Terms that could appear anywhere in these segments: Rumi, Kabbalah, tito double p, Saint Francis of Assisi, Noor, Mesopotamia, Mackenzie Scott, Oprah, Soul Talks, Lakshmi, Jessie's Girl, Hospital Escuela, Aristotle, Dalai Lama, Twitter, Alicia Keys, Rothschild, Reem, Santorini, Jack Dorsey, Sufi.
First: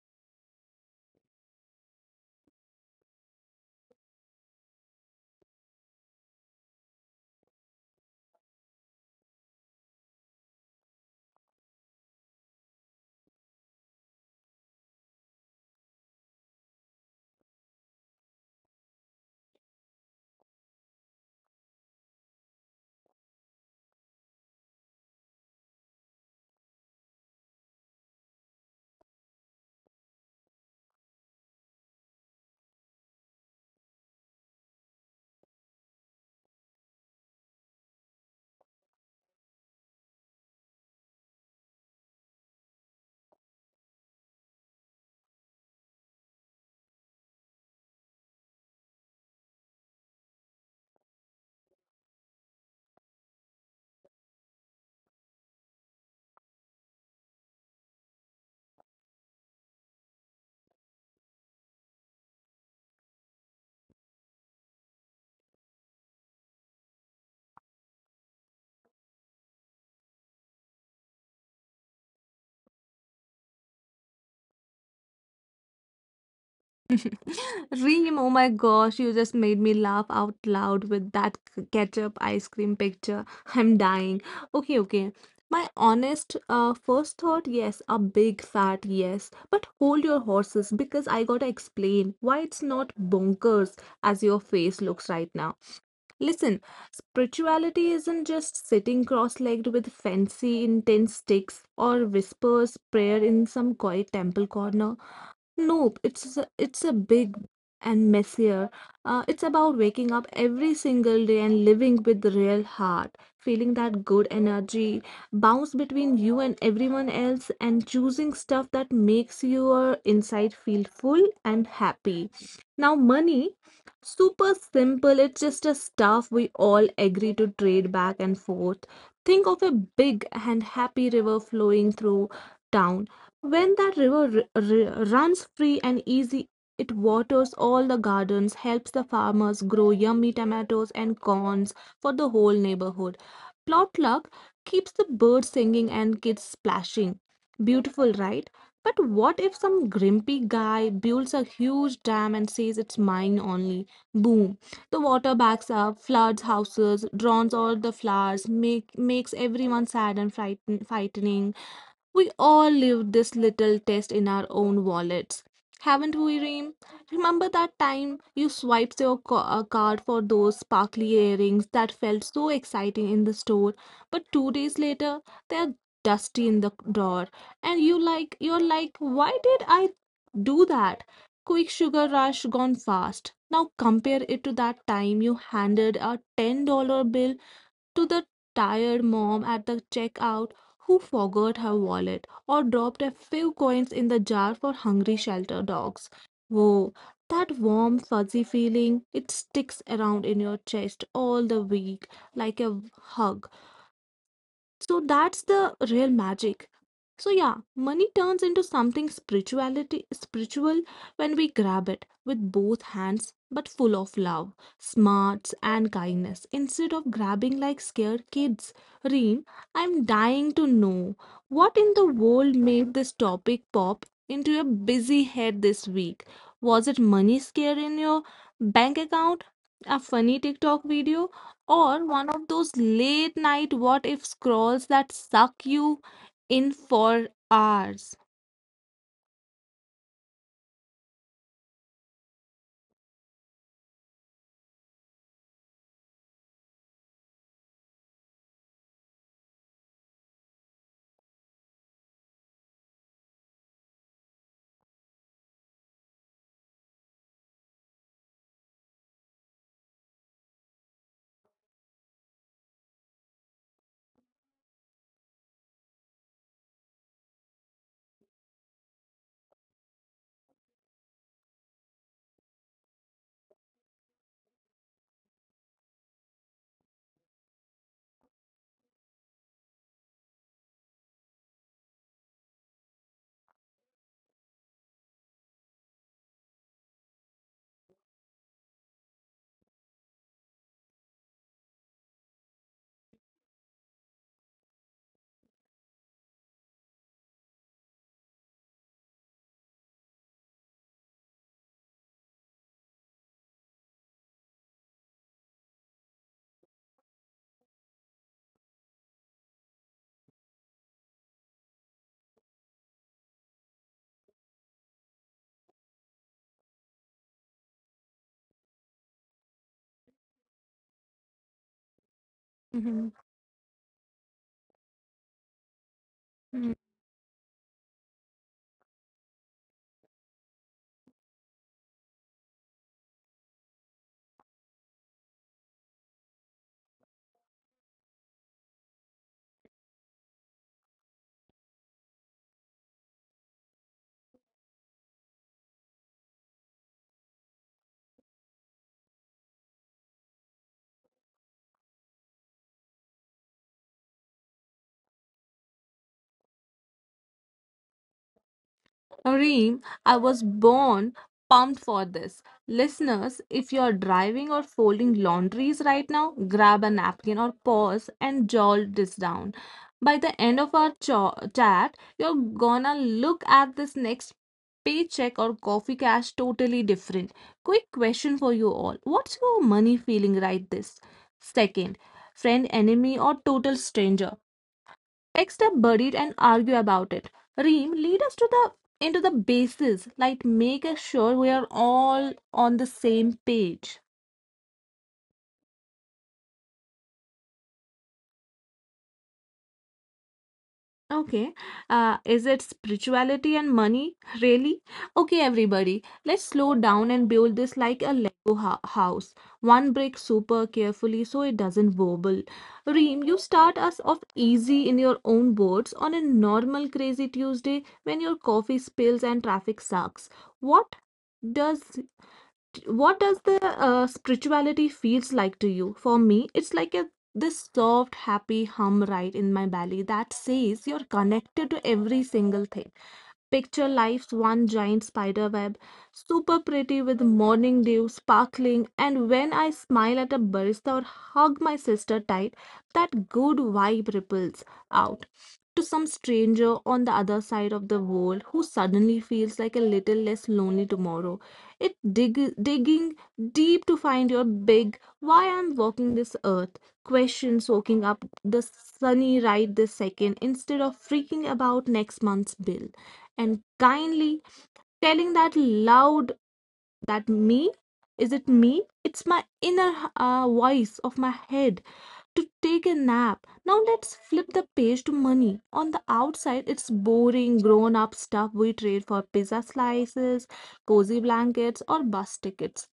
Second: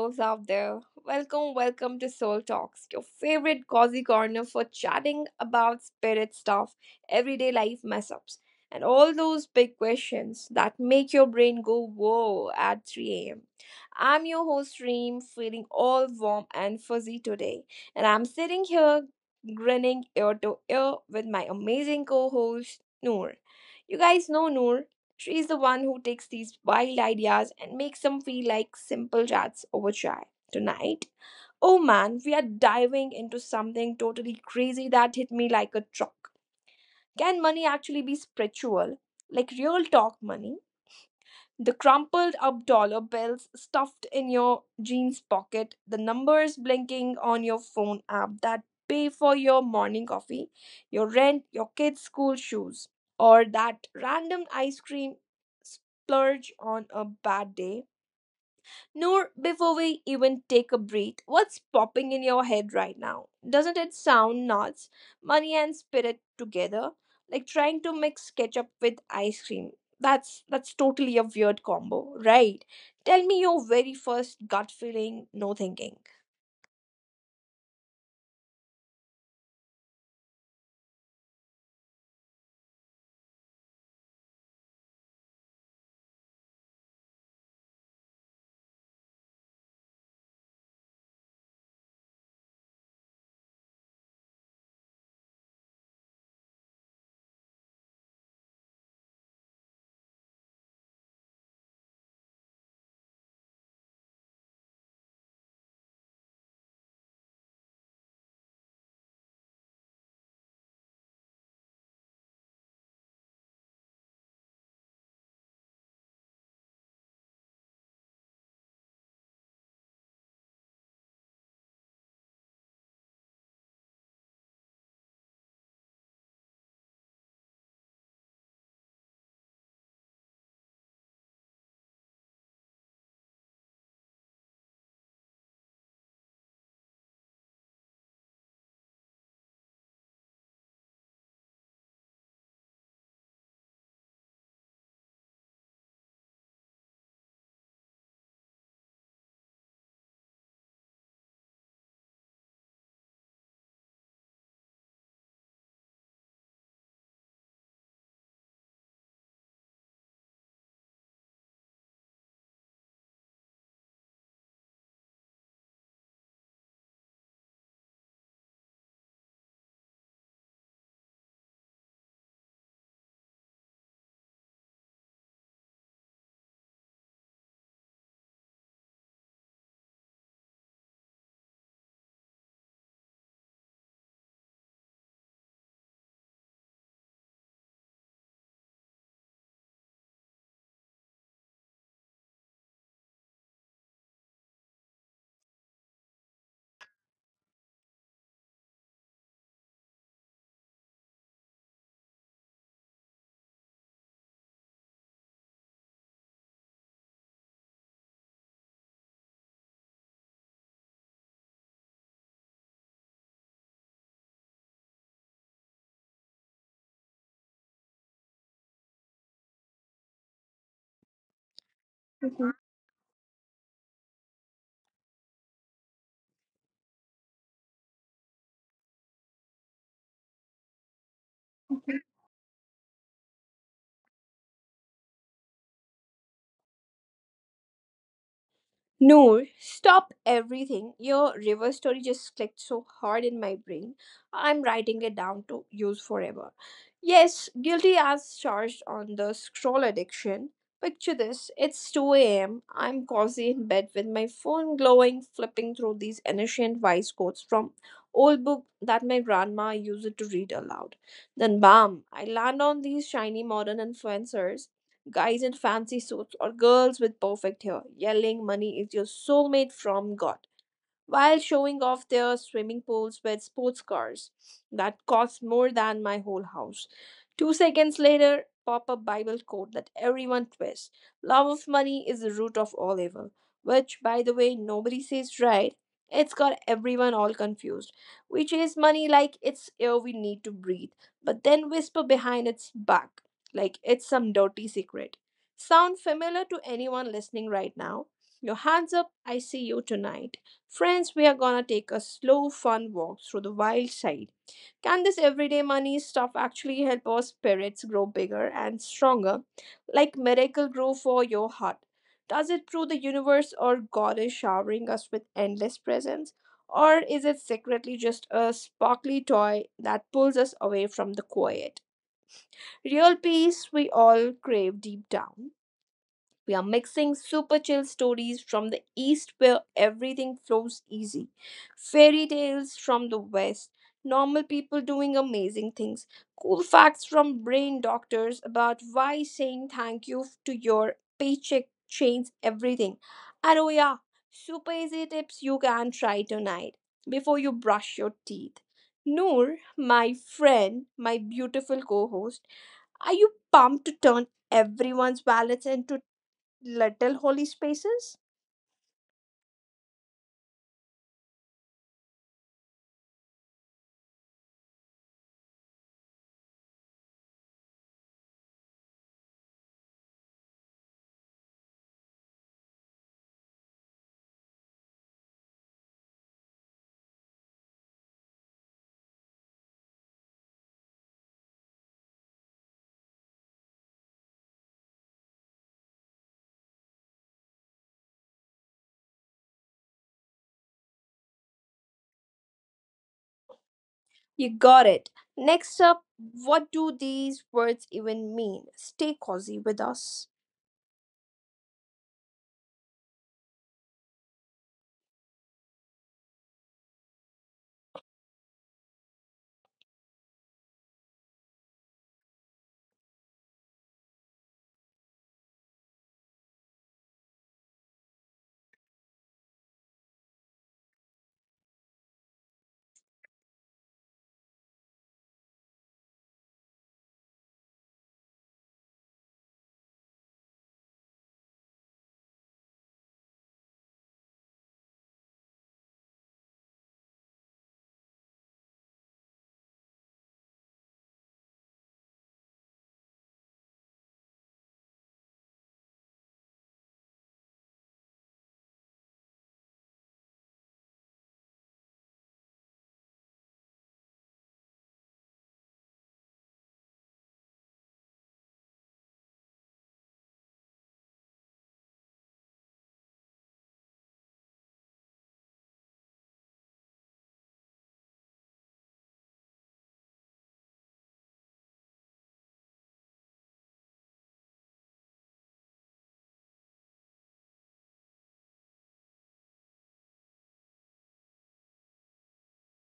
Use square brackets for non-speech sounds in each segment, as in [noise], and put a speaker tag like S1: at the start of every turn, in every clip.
S1: souls out there. Welcome, welcome to Soul Talks, your favorite cozy corner for chatting about spirit stuff, everyday life mess ups, and all those big questions that make your brain go whoa at 3 a.m. I'm your host, Reem, feeling all warm and fuzzy today, and I'm sitting here grinning ear to ear with my amazing co host, Noor. You guys know Noor. She is the one who takes these wild ideas and makes them feel like simple chats over chai. Tonight, oh man, we are diving into something totally crazy that hit me like a truck. Can money actually be spiritual? Like real talk money? The crumpled up dollar bills stuffed in your jeans pocket, the numbers blinking on your phone app that pay for your morning coffee, your rent, your kids' school shoes, or that random ice cream splurge on a bad day. Noor, before we even take a breath, what's popping in your head right now? Doesn't it sound nuts? Money and spirit together, like trying to mix ketchup with ice cream. That's totally a weird combo, right? Tell me your very first gut feeling, no thinking.
S2: [laughs] Reem, oh my gosh, you just made me laugh out loud with that ketchup ice cream picture. [laughs] I'm dying. Okay, okay. My honest first thought, yes, a big fat yes. But hold your horses because I gotta explain why it's not bonkers as your face looks right now. Listen, spirituality isn't just sitting cross legged with fancy, intense sticks or whispers prayer in some quiet temple corner. Nope, it's a big and messier. It's about waking up every single day and living with the real heart, feeling that good energy bounce between you and everyone else, and choosing stuff that makes your inside feel full and happy. Now, money, super simple. It's just a stuff we all agree to trade back and forth. Think of a big and happy river flowing through town when that river runs free and easy, it waters all the gardens, helps the farmers grow yummy tomatoes and corns for the whole neighborhood. Plotluck keeps the birds singing and kids splashing. Beautiful, right? But what if some grumpy guy builds a huge dam and says it's mine only? Boom. The water backs up, floods houses, drowns all the flowers, makes everyone sad and frightening. We all live this little test in our own wallets. Haven't we, Reem? Remember that time you swiped your card for those sparkly earrings that felt so exciting in the store, but 2 days later they're dusty in the drawer, and you're like, why did I do that? Quick sugar rush gone fast. Now compare it to that time you handed a $10 bill to the tired mom at the checkout who forgot her wallet or dropped a few coins in the jar for hungry shelter dogs. Whoa, that warm, fuzzy feeling, it sticks around in your chest all the week like a hug. So that's the real magic. So yeah, money turns into something spiritual when we grab it with both hands but full of love, smarts and kindness instead of grabbing like scared kids. Reem, I'm dying to know what in the world made this topic pop into your busy head this week. Was it money scare in your bank account? A funny TikTok video? Or one of those late night what if scrolls that suck you in for hours.
S1: Noor, stop everything. Your river story just clicked so hard in my brain. I'm writing it down to use forever. Yes, guilty as charged on the scroll addiction. Picture this, it's 2 a.m. I'm cozy in bed with my phone glowing, flipping through these ancient vice codes from old book that my grandma used to read aloud. Then, bam, I land on these shiny modern influencers, guys in fancy suits or girls with perfect hair yelling, "Money is your soulmate from God," while showing off their swimming pools with sports cars that cost more than my whole house. 2 seconds later, pop a Bible quote that everyone twists, "Love of money is the root of all evil," which, by the way, nobody says right. It's got everyone all confused. We chase money like it's air we need to breathe, but then whisper behind its back like it's some dirty secret. Sound familiar to anyone listening right now? Your hands up, I see you tonight. Friends, we are gonna take a slow, fun walk through the wild side. Can this everyday money stuff actually help our spirits grow bigger and stronger, like miracle grow for your heart? Does it prove the universe or God is showering us with endless presents? Or is it secretly just a sparkly toy that pulls us away from the quiet?
S2: Mhm.
S1: Real peace we all crave deep down. We are mixing super chill stories from the east where everything flows easy, fairy tales from the west, normal people doing amazing things, cool facts from brain doctors about why saying thank you to your paycheck changes everything. And oh, yeah, super easy tips you can try tonight before you brush your teeth. Noor, my friend, my beautiful co host, are you pumped to turn everyone's wallets into little holy spaces?
S2: Reem, I was born pumped for this. Listeners, if you're driving or folding laundries right now, grab a napkin or pause and jot this down. By the end of our chat, you're gonna look at this next paycheck or coffee cash totally different. Quick question for you all. What's your money feeling right this second? Friend, enemy, or total stranger? Text are buried and argue about it. Reem, lead us to the into the basis, like make us sure we are all on the same page.
S1: You got it. Next up, what do these words even mean? Stay cozy with us.
S2: Okay, is it spirituality and money really? Okay, everybody, let's slow down and build this like a Lego house, one brick super carefully so it doesn't wobble. Reem, you start us off easy in your own words on a normal crazy Tuesday when your coffee spills and traffic sucks. What? does what does the spirituality feels like to you. For me it's like a this soft happy hum right in my belly that says you're connected to every single thing. Picture life's one giant spider web, super pretty with morning dew sparkling, and when I smile at a barista or hug my sister tight, that good vibe ripples out to some stranger on the other side of the world who suddenly feels like a little less lonely tomorrow. It digging deep to find your big why I'm walking this earth question, soaking up the sunny right this second instead of freaking about next month's bill and kindly, telling that loud that me, is it me? It's my inner voice of my head to take a nap. Now let's flip the page to money. On the outside, it's boring, grown up stuff we trade for pizza slices, cozy blankets, or bus tickets.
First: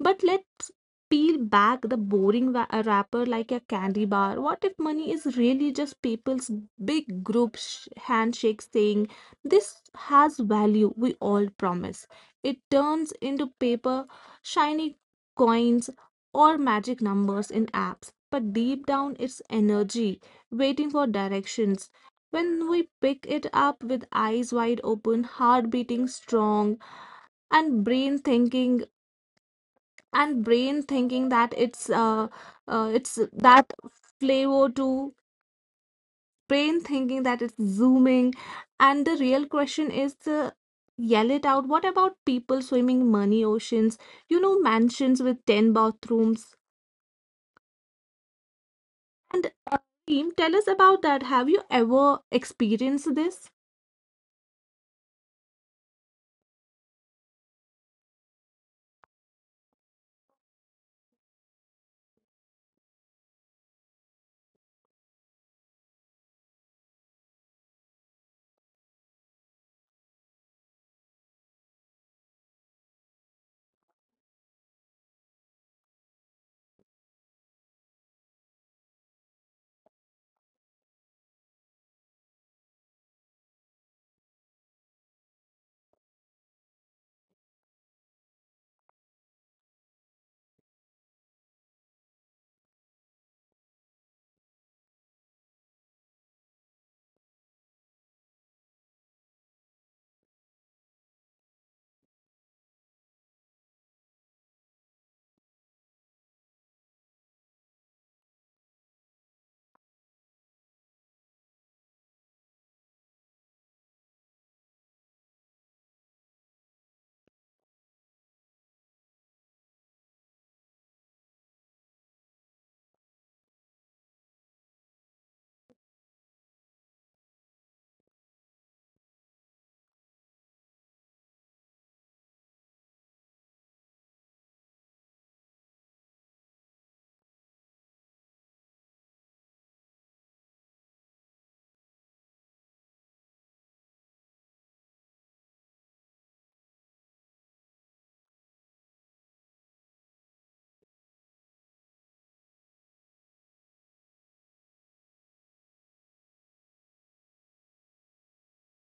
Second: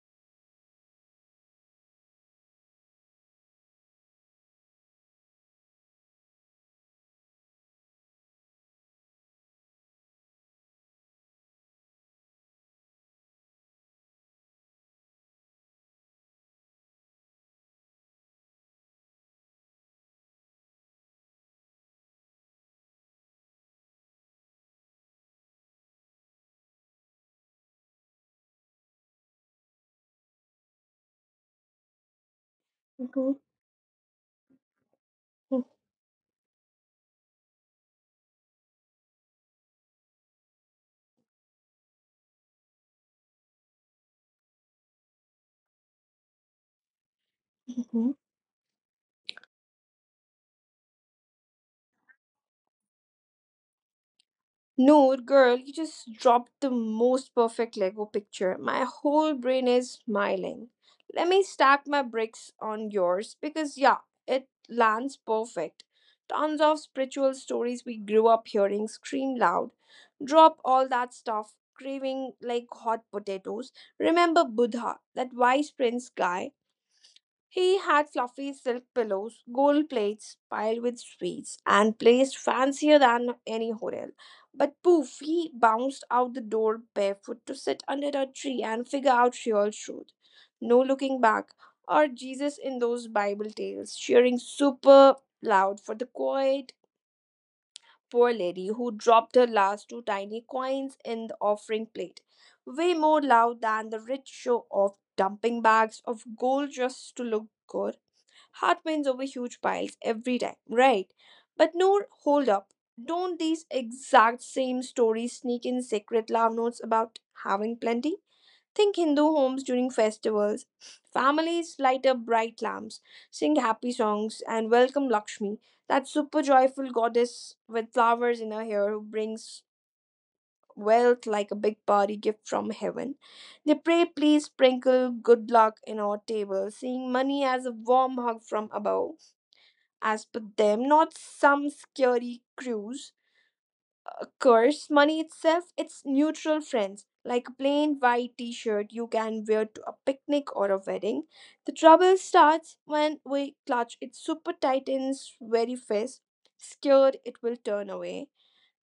S2: But let's peel back the boring wrapper like a candy bar. What if money is really just people's big group handshake saying, this has value, we all promise? It turns into paper, shiny coins or magic numbers in apps, but deep down it's energy waiting for directions. When we pick it up with eyes wide open, heart beating strong, and brain thinking and brain thinking that it's that flavor to
S1: [laughs]
S2: brain thinking that it's zooming, and the real question is to yell it out. What about people swimming money oceans? You know, mansions with 10 bathrooms. Team, tell us about that. Have you ever experienced this?
S1: Noor, girl, you just dropped the most perfect Lego picture. My whole brain is smiling. Let me stack my bricks on yours because, yeah, it lands perfect. Tons of spiritual stories we grew up hearing scream loud. Drop all that stuff, craving like hot potatoes. Remember Buddha, that wise prince guy? He had fluffy silk pillows, gold plates piled with sweets, and placed fancier than any hotel. But poof, he bounced out the door barefoot to sit under a tree and figure out real truth. No looking back. Or Jesus in those Bible tales, cheering super loud for the quiet poor lady who dropped her last two tiny coins in the offering plate, way more loud than the rich show of dumping bags of gold just to look good. Heart wins over huge piles every time, right? But no, hold up. Don't these exact same stories sneak in secret love notes about having plenty? Think Hindu homes during festivals. Families light up bright lamps, sing happy songs, and welcome Lakshmi, that super joyful goddess with flowers in her hair who brings wealth like a big party gift from heaven. They pray, "Please sprinkle good luck in our table," seeing money as a warm hug from above, as per them, not some scary cruise curse. Money itself, it's neutral, friends, like a plain white t shirt you can wear to a picnic or a wedding. The trouble starts when we clutch it super tight in its very fist, scared it will turn away.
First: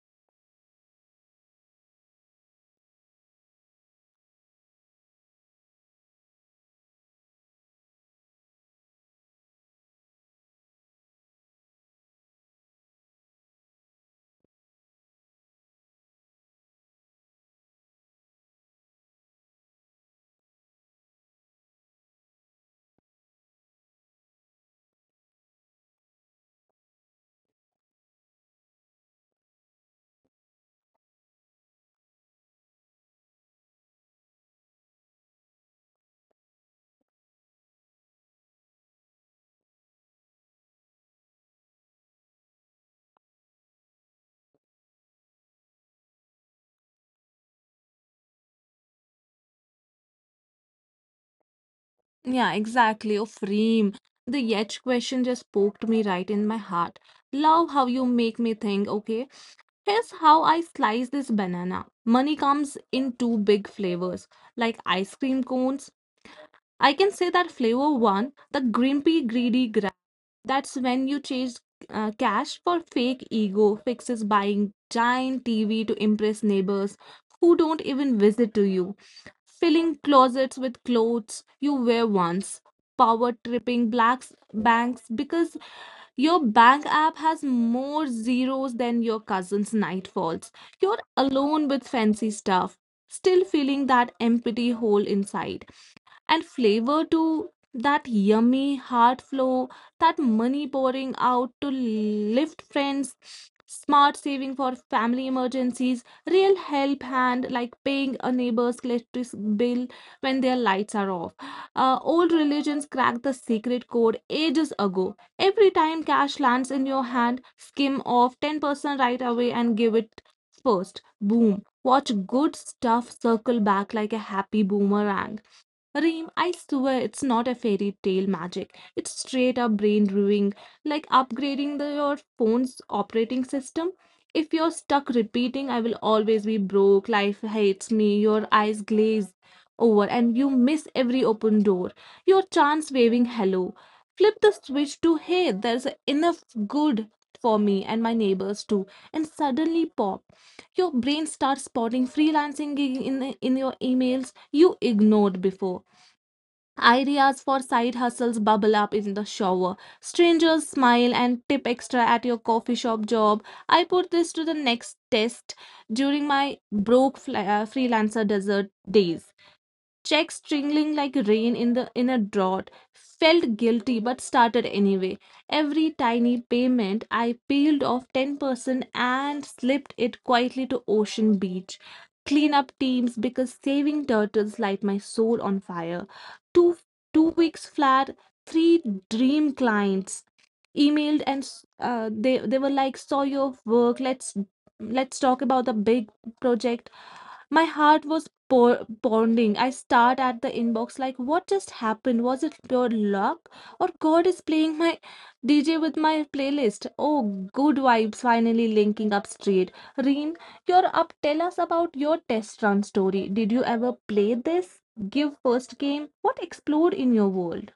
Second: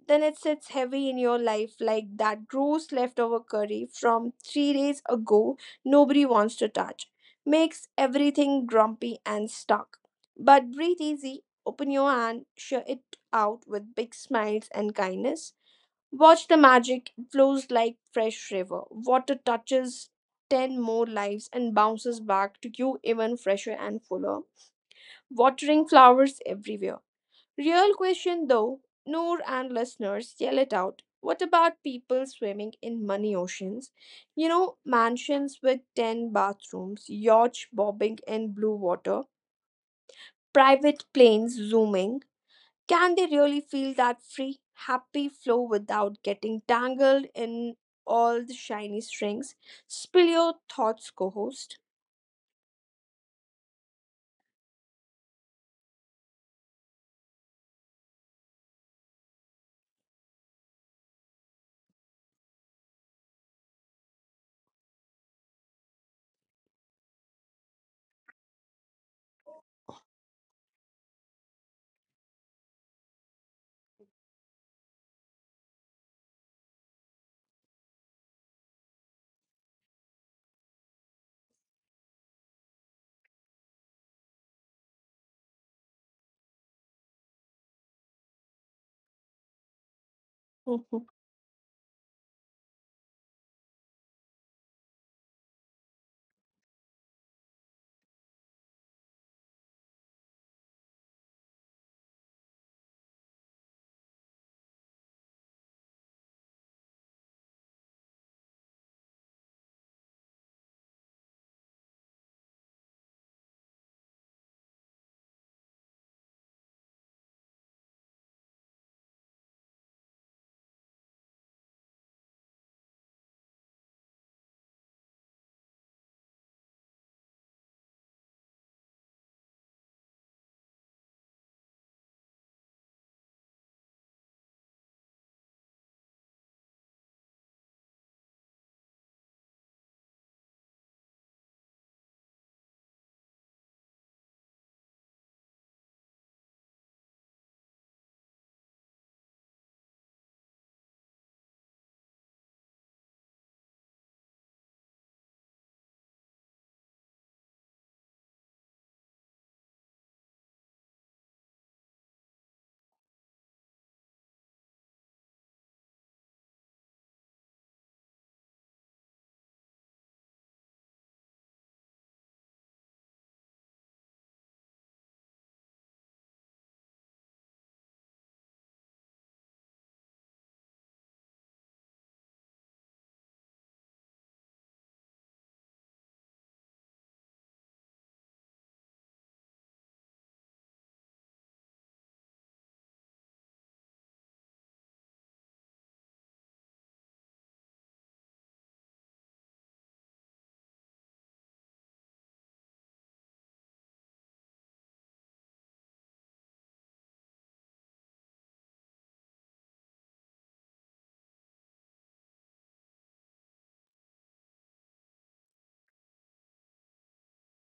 S1: Then it sits heavy in your life like that gross leftover curry from 3 days ago nobody wants to touch. Makes everything grumpy and stuck. But breathe easy, open your hand, share it out with big smiles and kindness. Watch the magic, it flows like fresh river. Water touches 10 more lives and bounces back to you even fresher and fuller, watering flowers everywhere. Real question though, Noor and listeners, yell it out. What about people swimming in money oceans? You know, mansions with 10 bathrooms, yachts bobbing in blue water, private planes zooming. Can they really feel that free, happy flow without getting tangled in all the shiny strings? Spill your thoughts, co host.
S2: Yeah, exactly. Of Reem. The Yetch question just poked me right in my heart. Love how you make me think, okay? Here's how I slice this banana. Money comes in two big flavors, like ice cream cones. I can say that flavor one, the grimpy, greedy. That's when you chase cash for fake ego fixes, buying giant TV to impress neighbors who don't even visit to you, filling closets with clothes you wear once, power tripping blacks banks because your bank app has more zeros than your cousin's nightfalls. You're alone with fancy stuff, still feeling that empty hole inside. And flavor to that yummy heart flow, that money pouring out to lift friends, smart saving for family emergencies, real help hand like paying a neighbor's electric bill when their lights are off. Old religions cracked the secret code ages ago. Every time cash lands in your hand, skim off 10% right away and give it first. Boom. Watch good stuff circle back like a happy boomerang. Reem, I swear it's not a fairy tale magic. It's straight up brain brewing, like upgrading your phone's operating system. If you're stuck repeating, I will always be broke, life hates me, your eyes glaze over, and you miss every open door, your chance waving hello. Flip the switch to hey, there's enough good for me and my neighbors too, and suddenly pop. Your brain starts spotting freelancing gig in your emails you ignored before. Ideas for side hustles bubble up in the shower. Strangers smile and tip extra at your coffee shop job. I put this to the next test during my broke freelancer desert days, checks trickling like rain in a drought. Felt guilty but started anyway. Every tiny payment, I peeled off 10% and slipped it quietly to ocean beach cleanup teams because saving turtles light my soul on fire. Two two weeks flat, three dream clients emailed and they were like, saw your work, let's talk about the big project. My heart was pounding. I stared at the inbox like, what just happened? Was it pure luck or god is playing my DJ with my playlist? Oh, good vibes finally linking up straight. Reen, you're up. Tell us about your test run story. Did you ever play this give first game? What explored in your world?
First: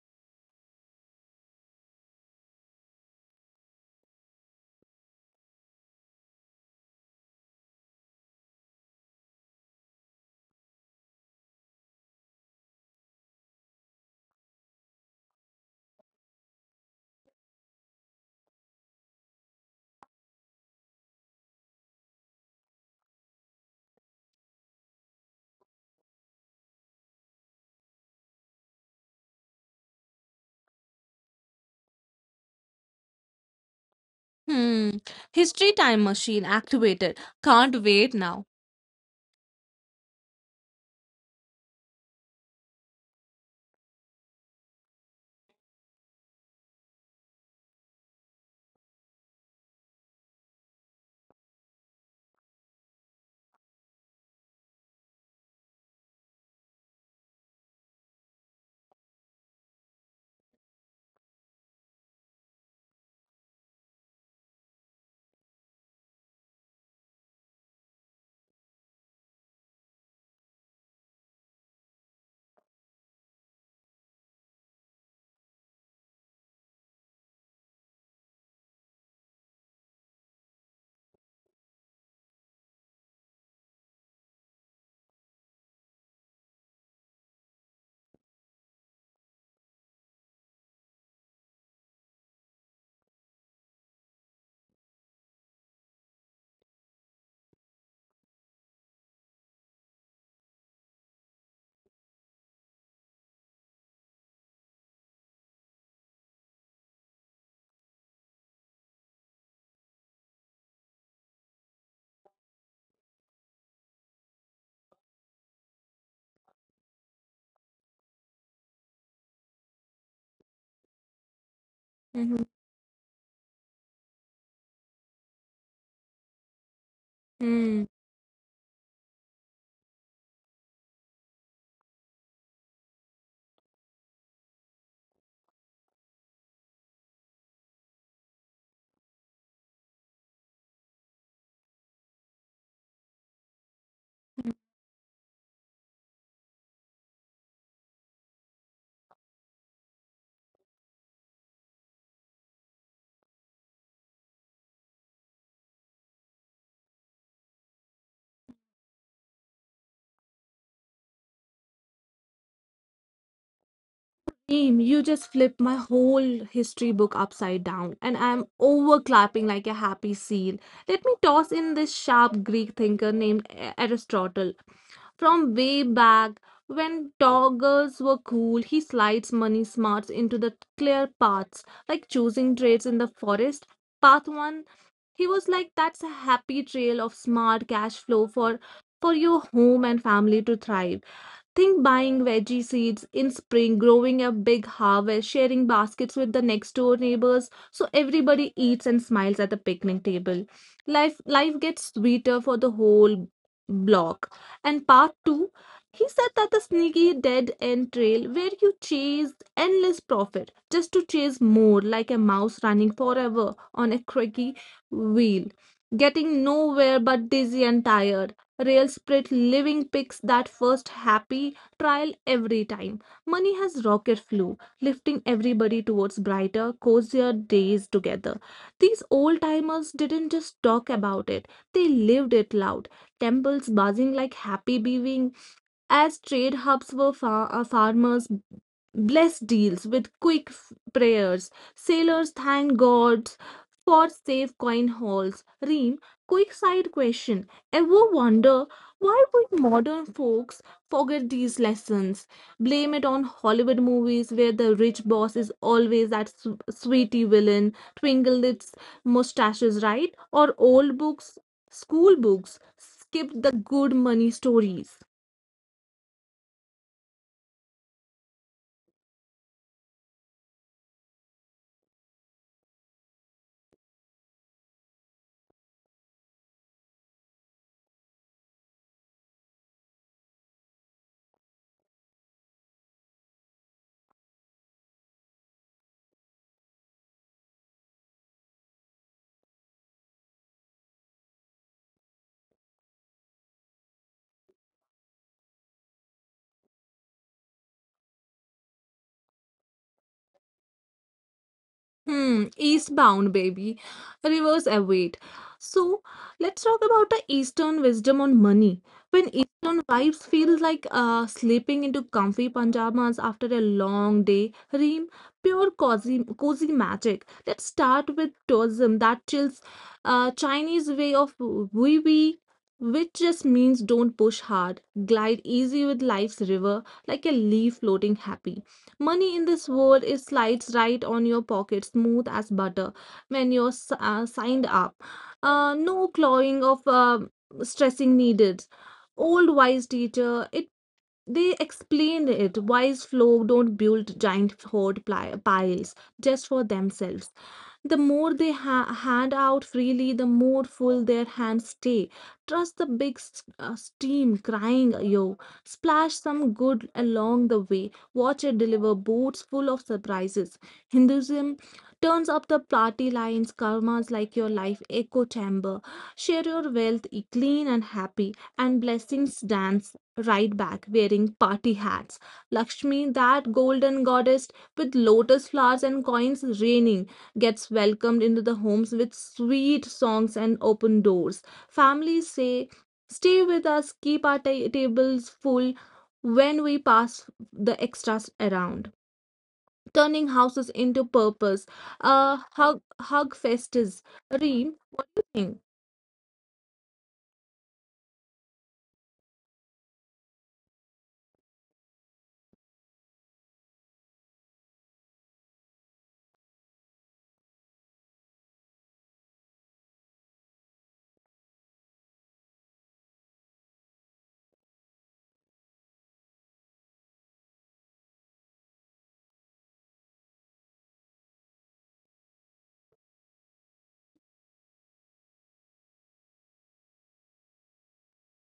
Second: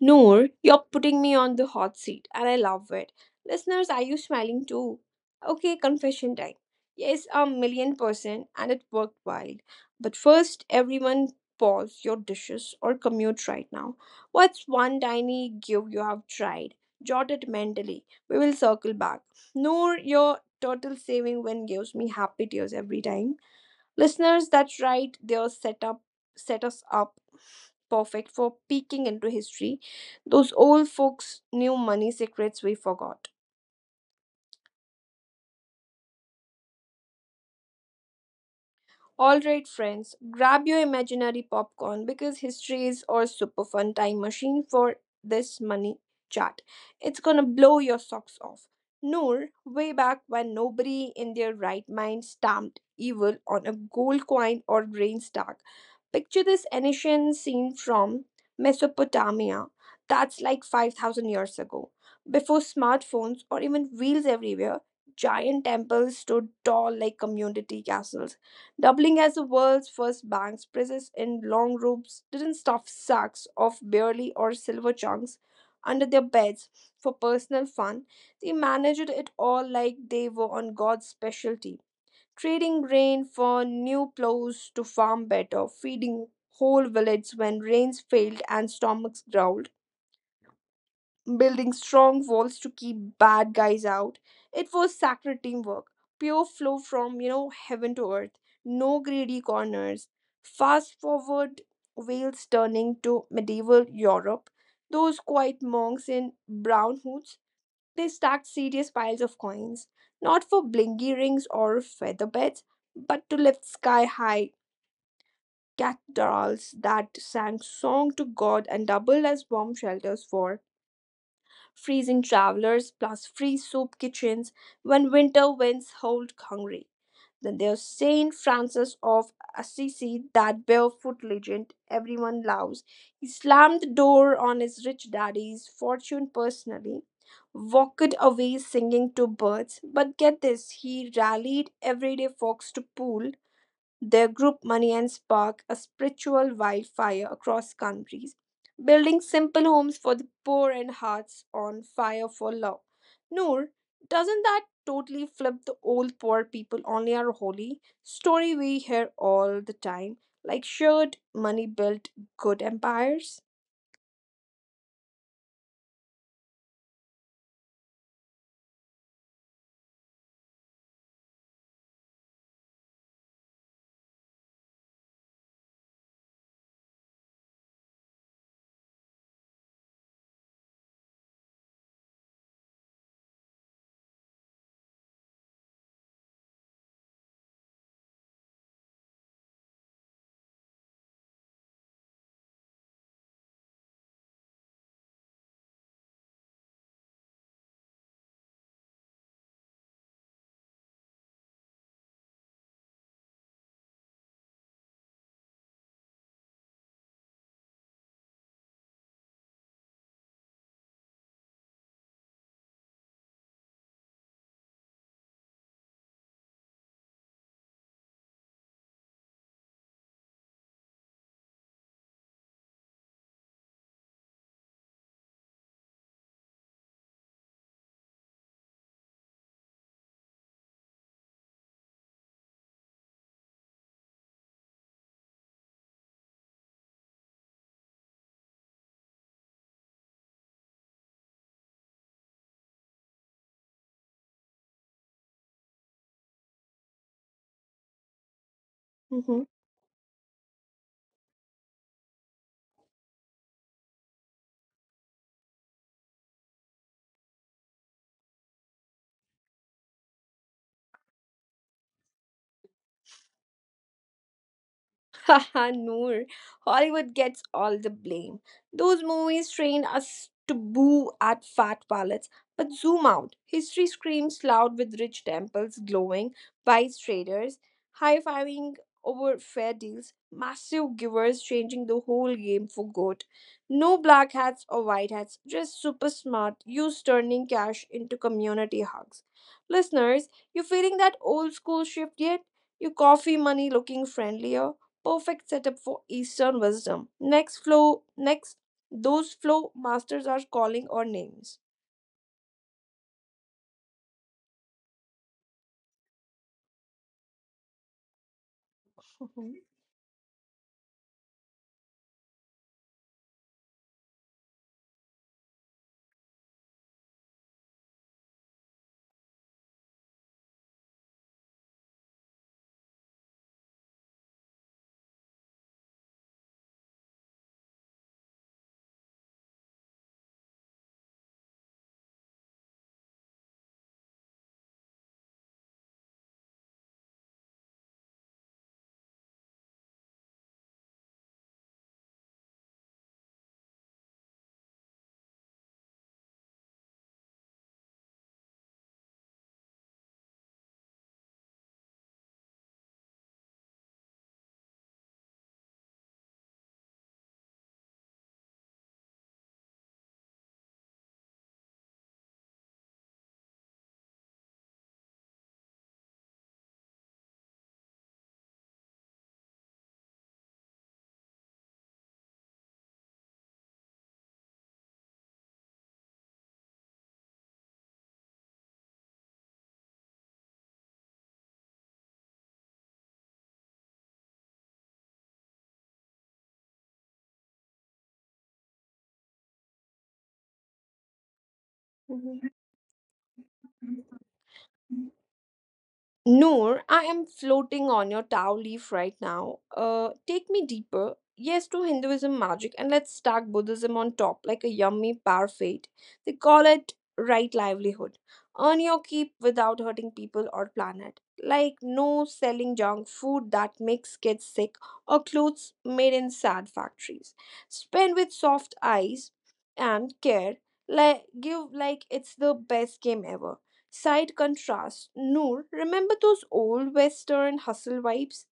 S1: Noor, you're putting me on the hot seat and I love it. Listeners, are you smiling too? Okay, confession time. Yes, 1,000,000%, and it worked wild. But first, everyone, pause your dishes or commute right now. What's one tiny give you have tried? Jot it mentally. We will circle back. Noor, your total saving win gives me happy tears every time. Listeners, that's right, set us up perfect for peeking into history. Those old folks knew money secrets we forgot.
S2: Hmm. History time machine activated. Can't wait now.
S1: All right, friends, grab your imaginary popcorn because history is our super fun time machine for this money chat. It's gonna blow your socks off. Noor, way back when, nobody in their right mind stamped evil on a gold coin or grain stack. Picture this ancient scene from Mesopotamia, that's like 5,000 years ago. Before smartphones or even wheels everywhere, giant temples stood tall like community castles, Dublin as the world's first banks. Presses in long robes didn't stuff sacks of barley or silver chunks under their beds for personal fun. They managed it all like they were on God's specialty, trading grain for new plows to farm better, feeding whole villages when rains failed and stomachs growled, building strong walls to keep bad guys out. It was sacred teamwork, pure flow from, you know, heaven to earth, no greedy corners. Fast forward, Wales turning to medieval Europe. Those quiet monks in brown hoods, they stacked serious piles of coins, not for blingy rings or feather beds, but to lift sky high cathedrals that sang song to God and doubled as bomb shelters for freezing
S2: Mm-hmm.
S1: travelers, plus free soup kitchens when winter winds hold hungry. Then
S2: Hmm.
S1: there's Saint Francis of Assisi, that barefoot legend everyone loves. He slammed the door on his rich daddy's fortune personally, walked away singing to birds. But get this, he rallied everyday folks to pool their group money and spark a spiritual wildfire across countries, building simple homes for the poor and hearts on fire for love. Noor, doesn't that totally flip the old poor people only are holy story we hear all the time? Like, should money build good empires?
S2: Team, you just flipped my whole history book upside down, and I'm over clapping like a happy seal. Let me toss in this sharp Greek thinker named Aristotle. From way back when toggles were cool, he slides money smarts into the clear paths, like choosing trades in the forest. Path one, he was like, that's a happy trail of smart cash flow for your home and family to thrive. Think buying veggie seeds in spring, growing a big harvest, sharing baskets with the next door neighbors so everybody eats and smiles at the picnic table. Life gets sweeter for the whole block. And part 2, he said that the sneaky dead end trail where you chase endless profit just to chase more like a mouse running forever on a creaky wheel getting nowhere but dizzy and tired. Real Spirit Living picks that first happy trial every time. Money has rocket flew, lifting everybody towards brighter, cozier days together. These old timers didn't just talk about it, they lived it loud. Temples buzzing like happy bees, as trade hubs were farmers blessed deals with quick prayers, sailors thanked gods for safe coin hauls. Reem, quick side question. Ever wonder why
S1: Mm-hmm.
S2: would modern folks forget these lessons? Blame it on Hollywood movies where the rich boss is always that sweetie villain, twinkle its mustaches, right? Or old books, school books, skip the good money stories.
S1: Haha, Noor. Hollywood gets all the blame. Those movies train us to boo at fat palates, but zoom out. History screams loud with rich temples glowing, wise traders high fiving over fair deals, massive givers changing the whole game for good. No black hats or white hats, just super smart youths turning cash into community hugs. Listeners, you feeling that old school shift yet? Your coffee money looking friendlier? Perfect setup for Eastern wisdom. Next flow, next, those flow masters are calling our names.
S2: Hmm, eastbound, baby. Rivers await. So let's talk about the Eastern wisdom on money. When
S1: Mhm.
S2: Eastern wives feel like slipping into comfy pajamas after a long day, Reem, pure cozy, cozy magic. Let's start with tourism that chills Chinese way of wee wee, which just means don't push hard, glide easy with life's river like a leaf floating happy. Money in this world it slides right on your pocket, smooth as butter, when you're signed up. No clawing of stressing needed. Old wise teacher, it they explained it wise folk don't build giant hoard piles just for themselves, the more they hand out freely the more full their hands stay, trust the big steam crying yo, splash some good along the way, watch it deliver boats full of surprises. Hinduism turns up the party lines, karmas like your life echo chamber, share your wealth clean and happy, and blessings dance right back wearing party hats. Lakshmi, that golden goddess with lotus flowers and coins raining, gets welcomed into the homes with sweet songs and open doors. Families say, stay with us, keep our tables full when we pass the extras around. Turning houses into purpose. Hug, hug festus.
S1: Mhm.
S2: Reem, what do you think?
S1: Noor, I am floating on your towel leaf right now. Take me deeper. Yes to Hinduism magic, and let's stack Buddhism on top like a yummy parfait. They call it right livelihood. Earn your keep without hurting people or planet. Like no selling junk food that makes kids sick or clothes made in sad factories. Spend with soft eyes and care. Like give like it's the best game ever. Side contrast, Noor, remember those old western hustle vibes?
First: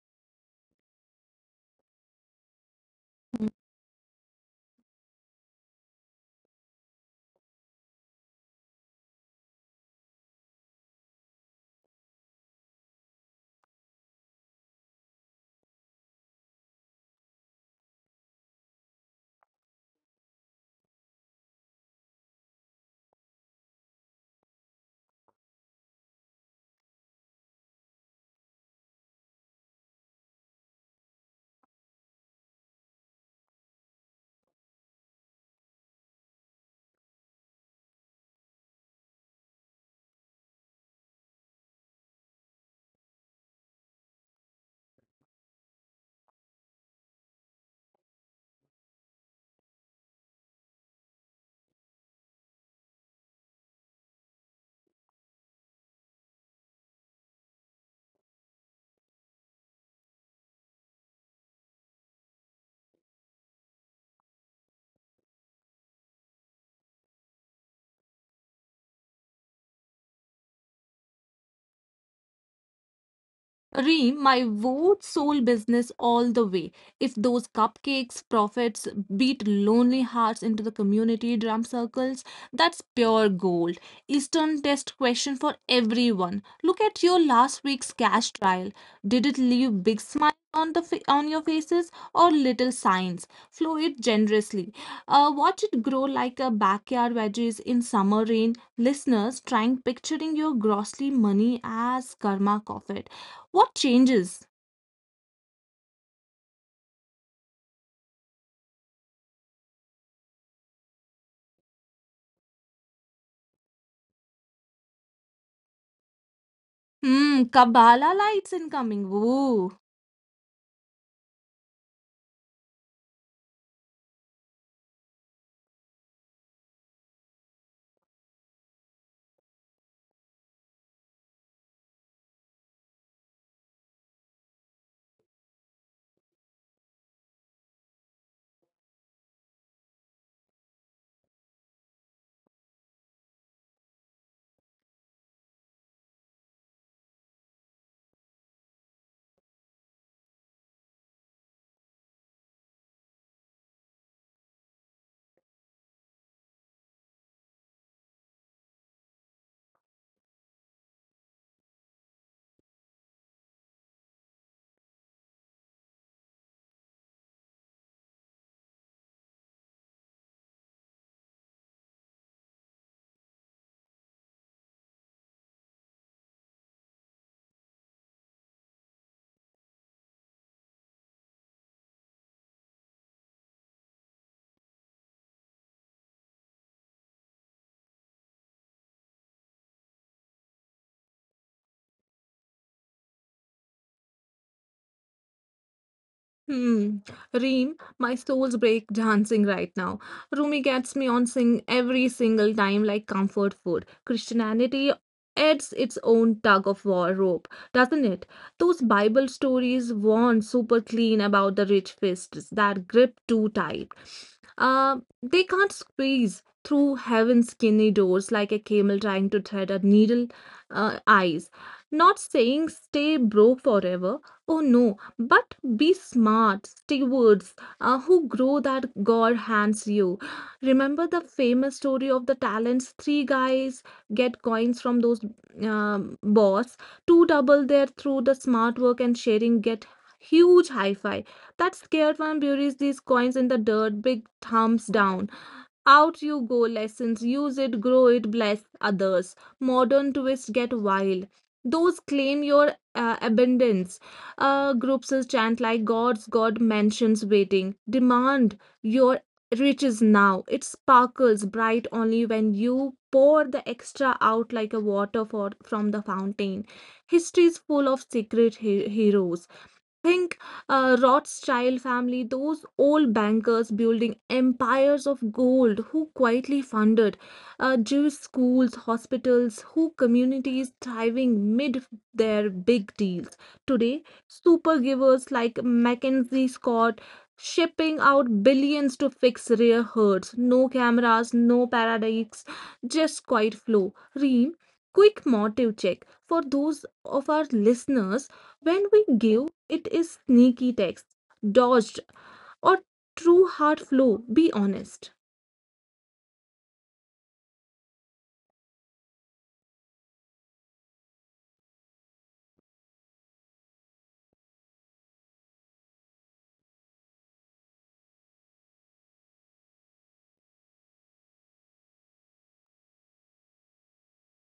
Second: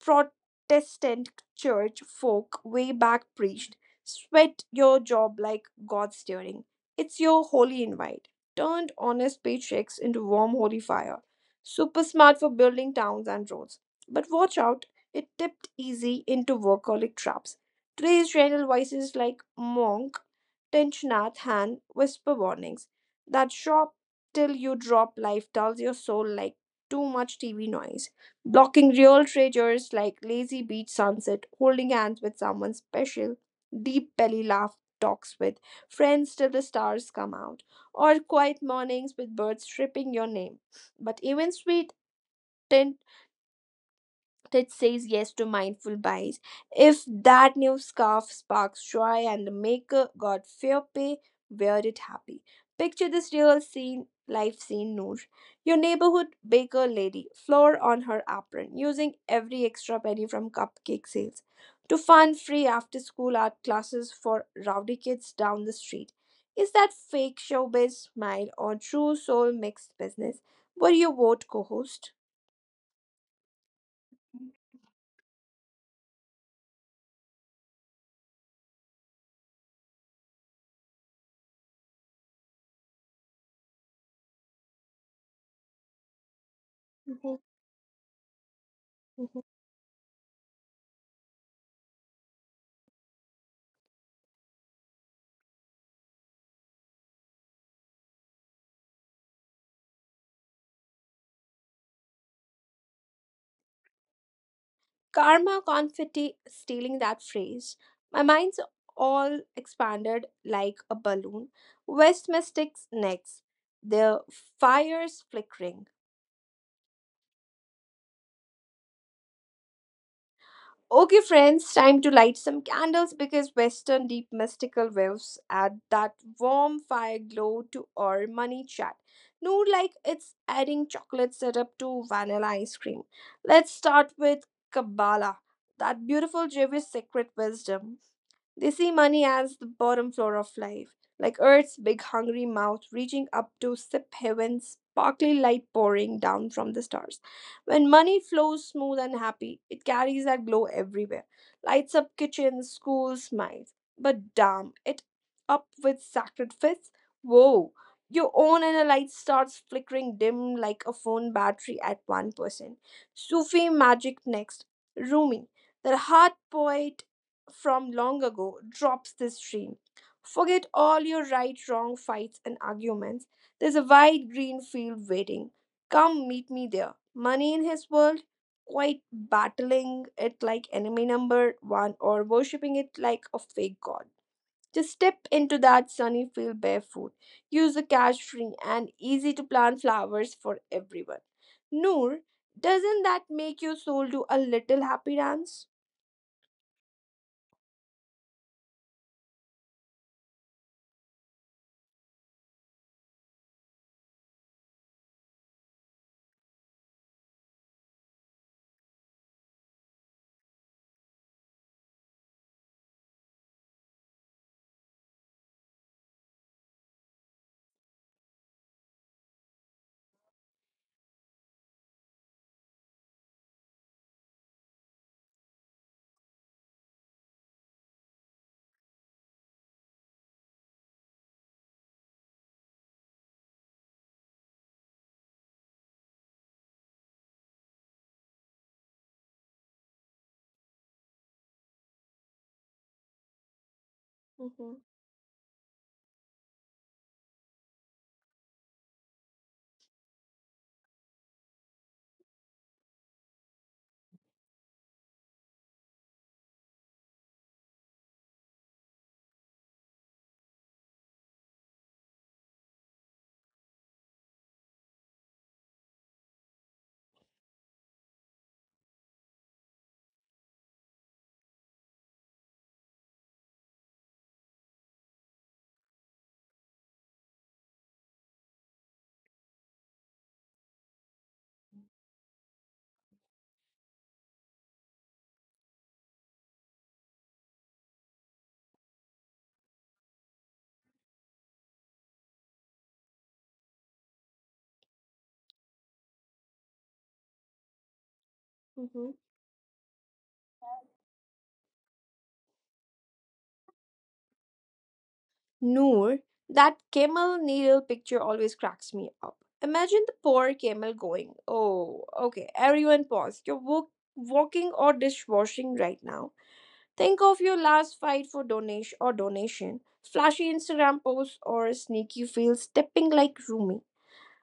S1: Protestant church folk way back preached, sweat your job like God's during. It's your holy invite. Turned honest paychecks into warm holy fire. Super smart for building towns and roads. But watch out, it tipped easy into workaholic traps. Today's channel voices like Monk, Tenchnath, Han, whisper warnings. That shop till you drop life dulls your soul like too much TV noise blocking real treasures like lazy beach sunset, holding hands with someone special, deep belly laugh talks with friends till the stars come out, or quiet mornings with birds chirping your name. But even sweet that says yes to mindful buys. If that new scarf sparks joy and the maker got fair pay, wear it happy. Picture this real scene, life scene, Noor. Your neighborhood baker lady, flour on her apron, using every extra penny from cupcake sales to fund free after school art classes for rowdy kids down the street. Is that fake showbiz smile or true soul mixed business? Were you vote co host?
S2: Reem, my vote soul business all the way. If those cupcakes profits beat lonely hearts into the community drum circles, that's pure gold. Eastern test question for everyone. Look at your
S1: Mhm,
S2: last week's cash trial. Did it
S1: mhm.
S2: leave big smile on on your faces or little signs? Flow it generously. Watch it grow like a backyard veggies in summer rain. Listeners, trying picturing your grossly money as karma coffee. What changes?
S1: Karma confetti, stealing that phrase. My mind's all expanded like a balloon. West Mystic's necks, their fires flickering.
S2: Hmm, Kabbalah lights incoming. Ooh.
S1: Okay, friends, time to light some candles because Western deep mystical waves add that warm fire glow to our money chat. No, like it's adding chocolate syrup to vanilla ice cream. Let's start with Kabbalah, that beautiful Jewish secret wisdom. They see money as the bottom floor of life, like Earth's big hungry mouth reaching up to sip heaven's sparkly light pouring down from the stars. When money flows smooth and happy, it carries that glow everywhere, lights up kitchens, schools, minds. But damn, it up with sacred fists? Whoa! Your own inner light starts flickering dim like a phone battery at 1%. Sufi magic next. Rumi, the heart poet from long ago drops this stream. Forget all your right, wrong fights and arguments. There's a wide green field waiting. Come meet me there. Money in his world, quite battling it like enemy number one or worshipping it like a fake god. Just step into that sunny field barefoot. Use the cash free and easy to plant flowers for everyone. Noor, doesn't that make your soul do a little happy dance?
S2: Hmm. Reem, my soul's break dancing right now. Rumi gets me on sing every single time like comfort food. Christianity adds its own tug of war rope, doesn't it? Those Bible stories warn super clean about the rich fists that grip too tight. Uh, they can't squeeze through heaven's skinny doors like a camel trying to thread a needle eyes. Not saying stay broke forever. Oh no, but be smart stewards who grow that God hands you. Remember the famous story of the talents, three guys get coins from those boss, two double their through the smart work and sharing get huge hi fi. That scared one buries these coins in the dirt, big
S1: Mhm.
S2: thumbs down. Out you go, lessons. Use it, grow it, bless others. Modern twist. Get wild. Those claim your abundance. Groups will chant like gods, God mentions waiting. Demand your riches now. It sparkles bright only when you pour the extra out like a water for, from the fountain. History is full of secret heroes think Rothschild family, those old bankers building empires of gold who quietly funded Jewish schools, hospitals, who communities thriving mid their big deals. Today, super givers like Mackenzie Scott shipping out billions to fix rare herds. No cameras, no paradikes, just quiet flow. Reem, quick motive check for those of our listeners when we
S1: Mhm.
S2: give it is sneaky text, dodged, or true heart flow, be honest.
S1: Noor, that camel needle picture always cracks me up. Imagine the poor camel going, oh, okay, everyone pause. You're walking or dishwashing right now. Think of your last fight for donation or donation, flashy Instagram posts, or sneaky feel stepping like Rumi.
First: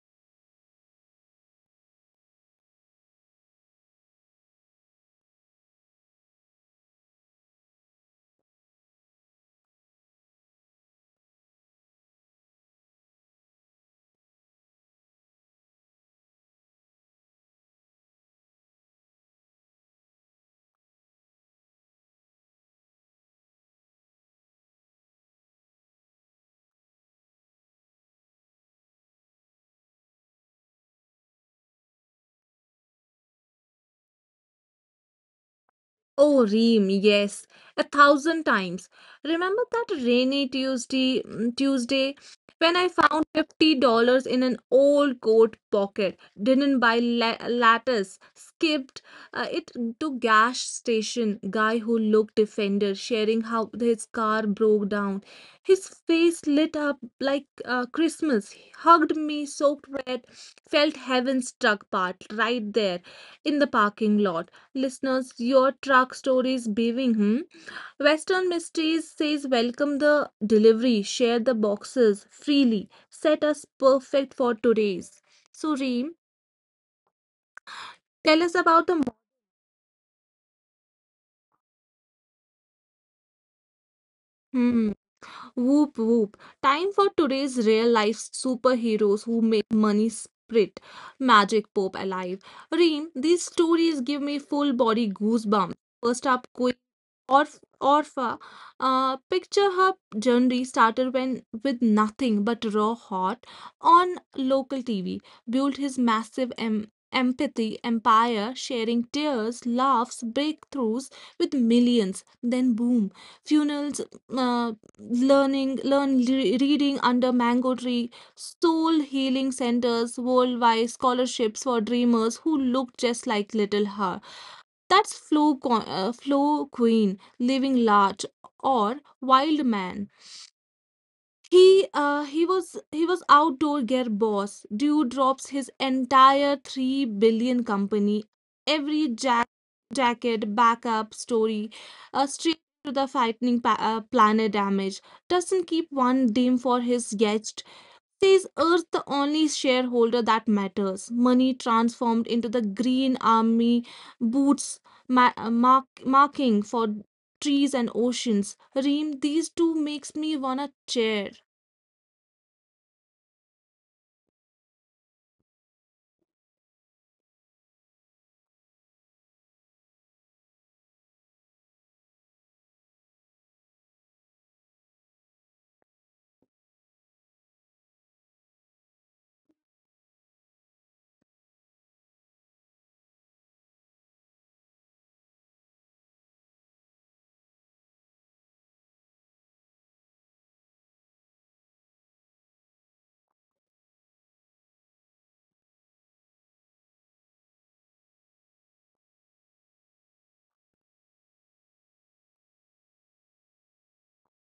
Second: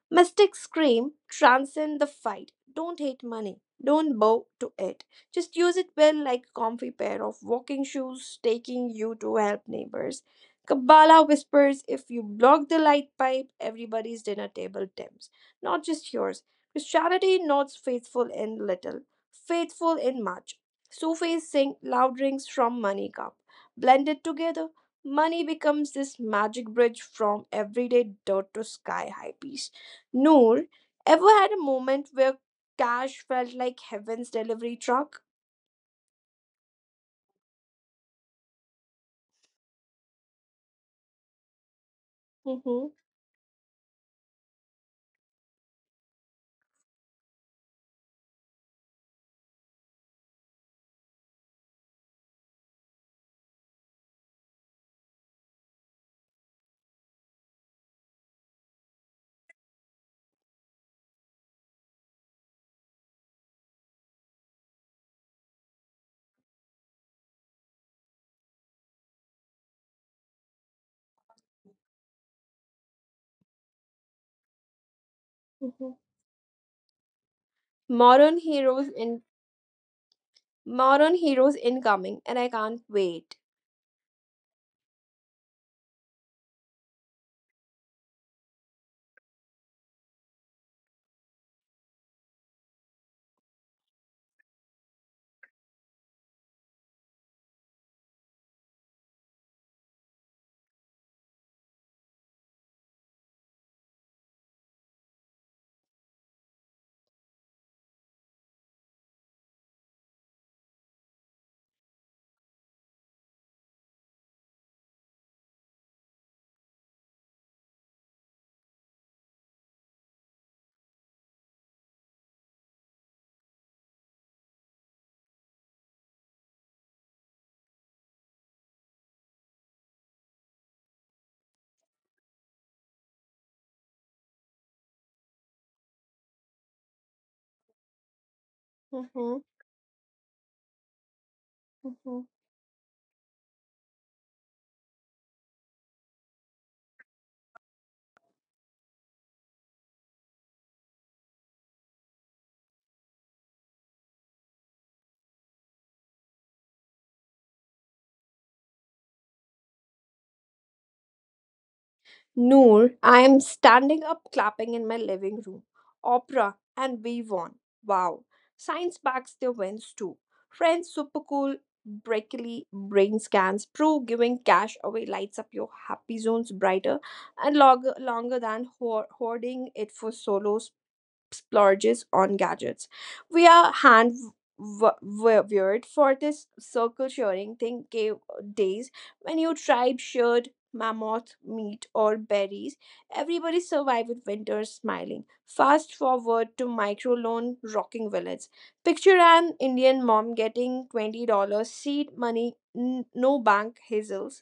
S1: Mystic scream, transcend the fight. Don't hate money. Don't bow to it. Just use it well like a comfy pair of walking shoes taking you to help neighbors. Kabbalah whispers if you block the light pipe, everybody's dinner table dims, not just yours. Christianity nods faithful in little, faithful in much. Sufis sing loud rings from money cup. Blended together, money becomes this magic bridge from everyday dirt to sky high peace. Noor, ever had a moment where cash felt like heaven's delivery truck?
S2: Oh, Reem, yes, a thousand times. Remember that rainy Tuesday, mm, Tuesday when I
S1: Hmm.
S2: found $50 in an old coat pocket, didn't buy la lattice, skipped it to gas station, guy who looked defender sharing how his car broke down. His face lit up like Christmas. He hugged me, soaked wet, felt heaven struck part right there in the parking lot. Listeners, your truck stories beaving, hmm? Western mysteries says welcome the delivery, share the boxes freely, set us perfect for today's.
S1: Hmm.
S2: So Reem,
S1: Modern
S2: tell us
S1: heroes
S2: about
S1: in
S2: the.
S1: Modern heroes incoming, and I can't wait.
S2: Hmm. Whoop whoop. Time for today's real life superheroes who make money sprit. Magic Pope alive. Reem, these stories give me full body goosebumps. First up, Queen Orpha. Picture her journey started when with nothing but raw heart on local TV. Built his massive empathy empire, sharing tears, laughs, breakthroughs with millions. Then boom, funerals, uh, learning learn reading under mango tree, soul healing centers worldwide scholarships for dreamers who look just like little her. That's flow flow queen living large. Or wild man, he was outdoor gear boss. Dewdrops his entire 3 billion company, every
S1: Hmm.
S2: jacket backup story,
S1: Hmm.
S2: straight to the frightening planet damage. Doesn't keep one dime for his guest. Says Earth the only shareholder that matters. Money transformed into the green army boots marking for trees and oceans. Reem, these two makes me wanna cheer.
S1: Noor, I am standing up clapping in my living room. Opera, and we won. Wow. Science backs their wins too. Friends, super cool, breakily brain scans, pro giving cash away lights up your happy zones brighter and longer, longer than hoarding it for solos splurges on gadgets. We are hand weird for this circle sharing thing gave days when your tribe shared mammoth meat or berries. Everybody survived with winter smiling. Fast forward to microloan rocking village. Picture an Indian mom getting $20 seed money, no bank hassles,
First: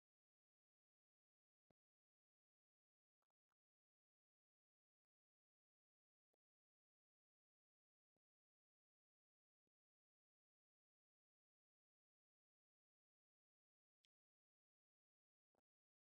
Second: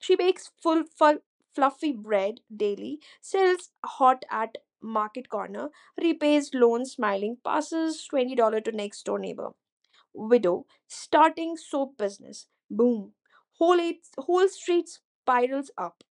S1: she bakes fluffy bread daily, sells hot at market corner, repays loans smiling, passes $20 to next door neighbor. Widow, starting soap business. Boom. Whole, eight, whole street spirals up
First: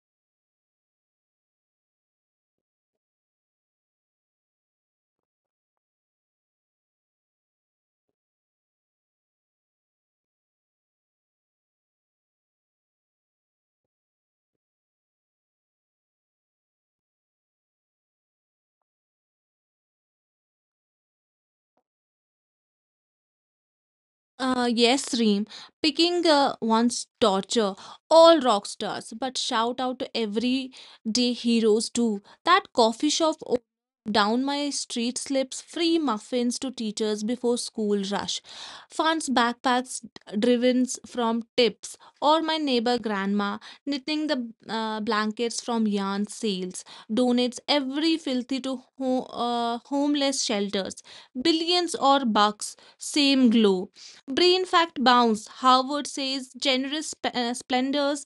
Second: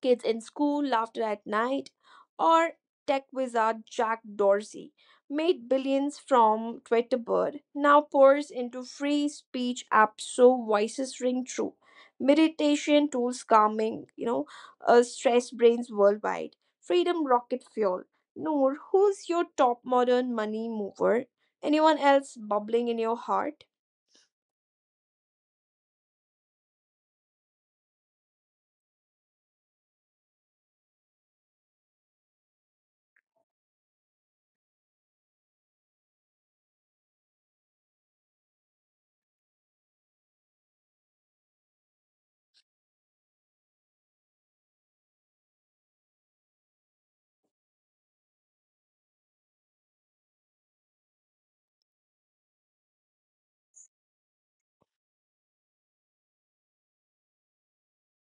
S1: kids in school, laughter at night, or tech wizard Jack Dorsey made billions from Twitterbird, now pours into free speech apps so voices ring true. Meditation tools calming, stress brains worldwide. Freedom rocket fuel. Noor, who's your top modern money mover? Anyone else bubbling in your heart?
S2: Yes, Reem. Picking one's torture. All rock stars, but shout out to everyday heroes too. That coffee shop down my street slips free muffins to teachers before school rush. Funds backpacks driven from tips, or my neighbor grandma knitting the blankets from yarn sales. Donates every filthy to homeless shelters. Billions or bucks, same glow. Brain fact bounce. Harvard says generous splendors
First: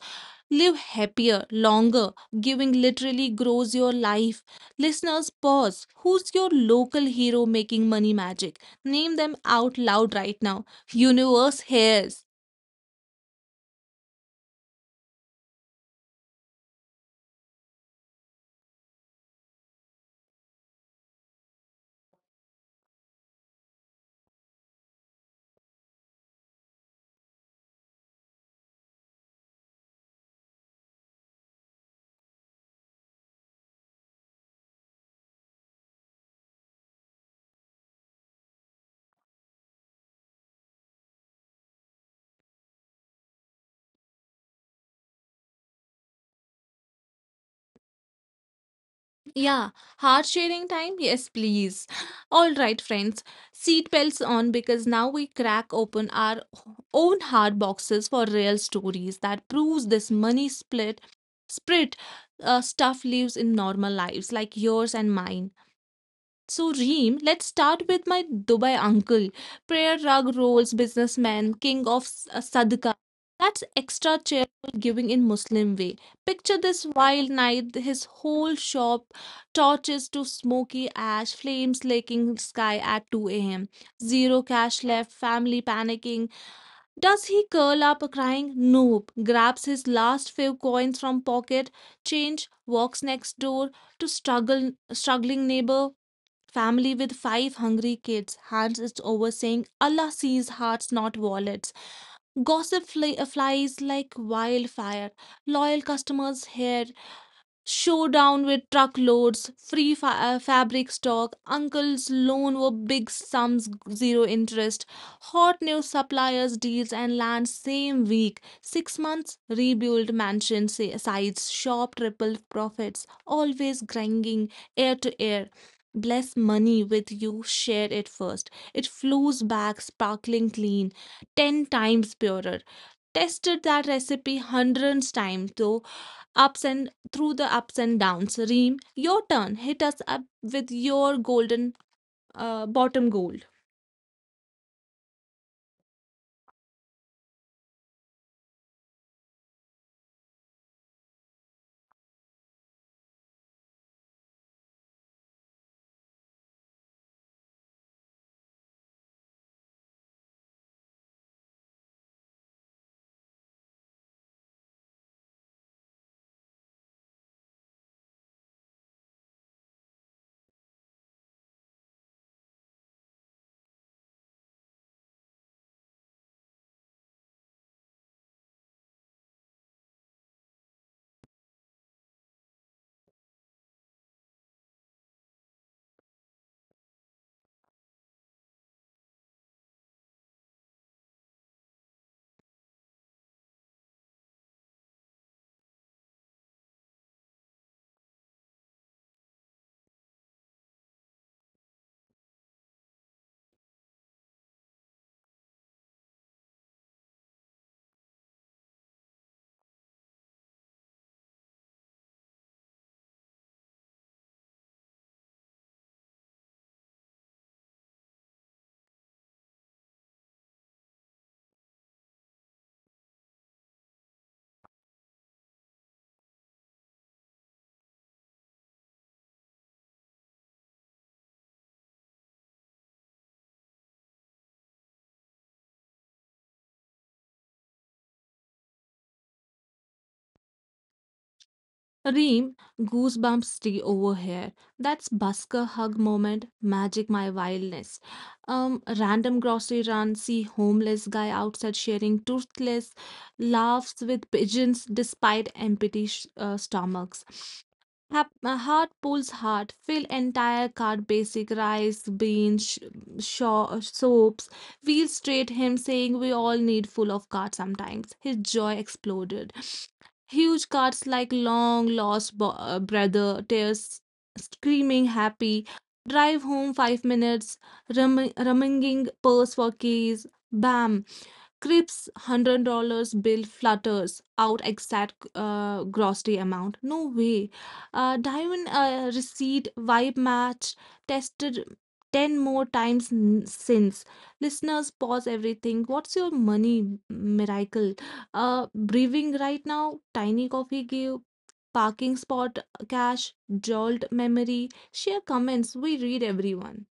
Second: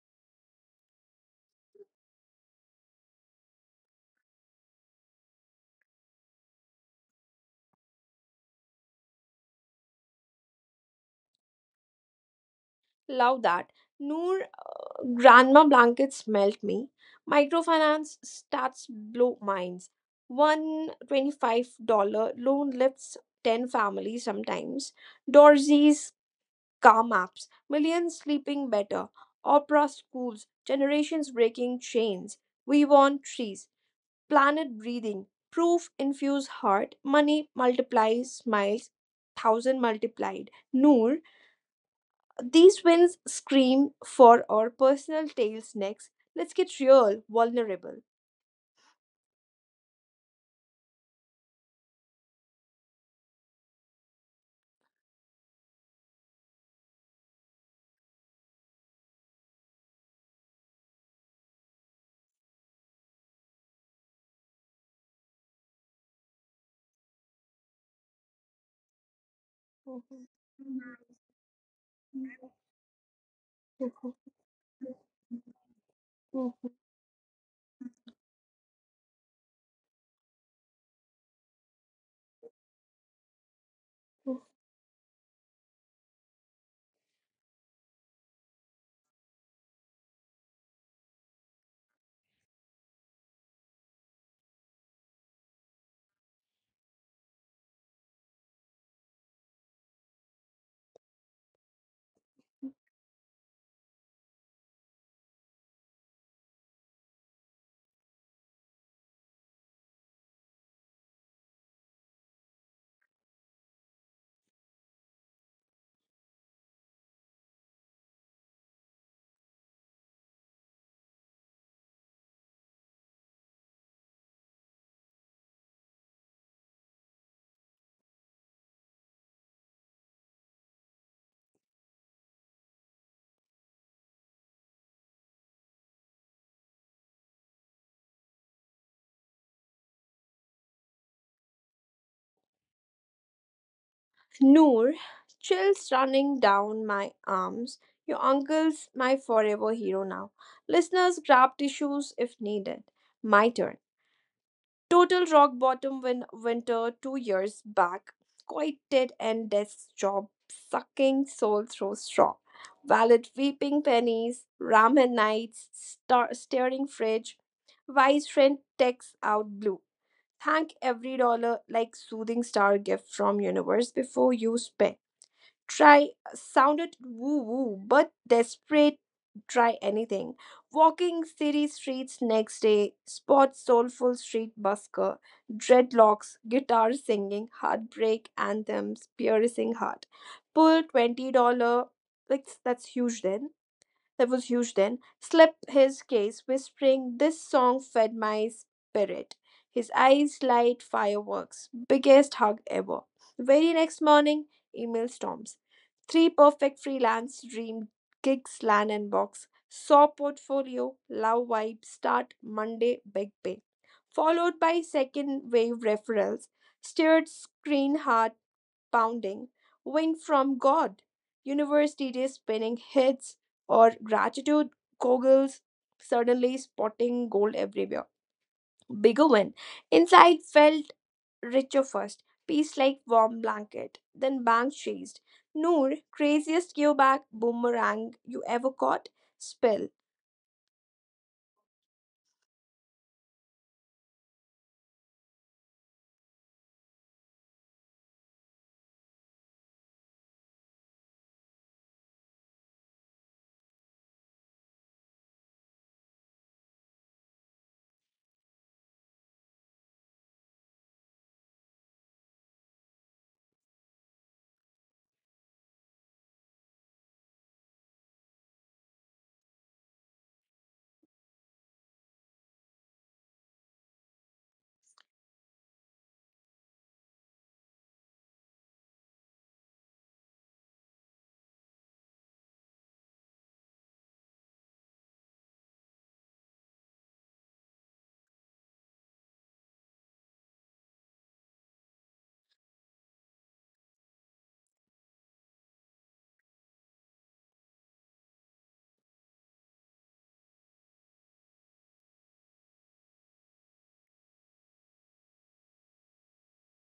S2: live happier, longer. Giving literally grows your life. Listeners, pause. Who's your local hero making money magic? Name them out loud right now. Universe hears.
S1: Love that. Noor, Grandma blankets melt me. Microfinance stats blow minds. One twenty-five dollar loan lifts 10 families sometimes. Dorsey's car maps. Millions sleeping better. Opera schools. Generations breaking chains. We want trees. Planet breathing. Proof infuse heart. Money multiplies smiles. Thousand multiplied. Noor, these wins scream for our personal tales next. Let's get real, vulnerable.
S2: Yeah, hard sharing time? Yes, please. All right, friends. Seat belts on because now we crack open our own hard boxes for real stories that proves this money split split, stuff lives in normal lives like yours and mine. So, Reem, let's start with my Dubai uncle, prayer
S1: Mhm,
S2: rug rolls
S1: mhm,
S2: businessman, king of sadaqah. That's
S1: mhm,
S2: extra charitable giving in Muslim way. Picture this wild night, his whole shop, torches to smoky ash, flames licking sky at 2 a.m.
S1: mhm.
S2: Zero cash left, family panicking. Does he curl up crying? Nope. Grabs his last few coins from pocket, change, walks next door to struggle struggling neighbor family with 5 hungry kids, hands it over saying allah sees hearts not wallets. Gossip flies like wildfire, loyal customers here. Showdown with truckloads, free fabric stock, uncles loan were big sums, zero interest, hot new suppliers deals and land same week, 6 months rebuilt mansion sa- sites, shop triple profits, always grinding air to air. Bless money with you, share it first. It flows back sparkling clean, 10 times purer. Tested that recipe hundreds times though ups and through the ups and downs. Reem, your turn. Hit us up with your golden bottom gold.
S1: Noor, chills running down my arms. Your uncle's my forever hero now. Listeners, grab tissues if needed. My turn. Total rock bottom winter 2 years back, quieted and desk job sucking soul through straw. Valet weeping pennies, ramen nights, staring fridge. Vice friend texts out blue. Thank every dollar like soothing star gift from universe before you spend try sounded woo woo but desperate try anything walking city streets next day spot soulful street busker dreadlocks guitar singing heartbreak anthems piercing heart pull $20 like that's huge then that was huge then, slapped his case, whispering, this song fed my spirit. His eyes light fireworks. Biggest hug ever. The very next morning, email storms. Three perfect freelance dream gigs, land and box. Saw portfolio, love vibe, start Monday, big pay. Followed by second wave referrals. Steered screen heart pounding, wind from God, universe DJs spinning hits, or gratitude goggles suddenly spotting gold everywhere. Bigger win. Inside felt richer first, peace like warm blanket, then bang chased. Noor, craziest gearback boomerang you ever caught? Spill.
S2: Reem, goosebumps stay over here. That's busker hug moment, magic my wildness. Random grocery run, see homeless guy outside sharing toothless laughs with pigeons despite empty stomachs. Heart pulls heart. Fill entire cart basic rice, beans, soaps. Wheel straight him saying we all need full of cart sometimes. His joy exploded. Huge cuts like long lost brother, tears, screaming happy, drive home 5 minutes, rumming, rummaging purse for keys, bam, Crip's $100 bill flutters out exact grocery amount. No way. Diamond receipt vibe match tested 10 more times since. Listeners, pause everything. What's your money miracle? Breathing right now, tiny coffee give, parking spot cash, jolt memory. Share comments, we read everyone.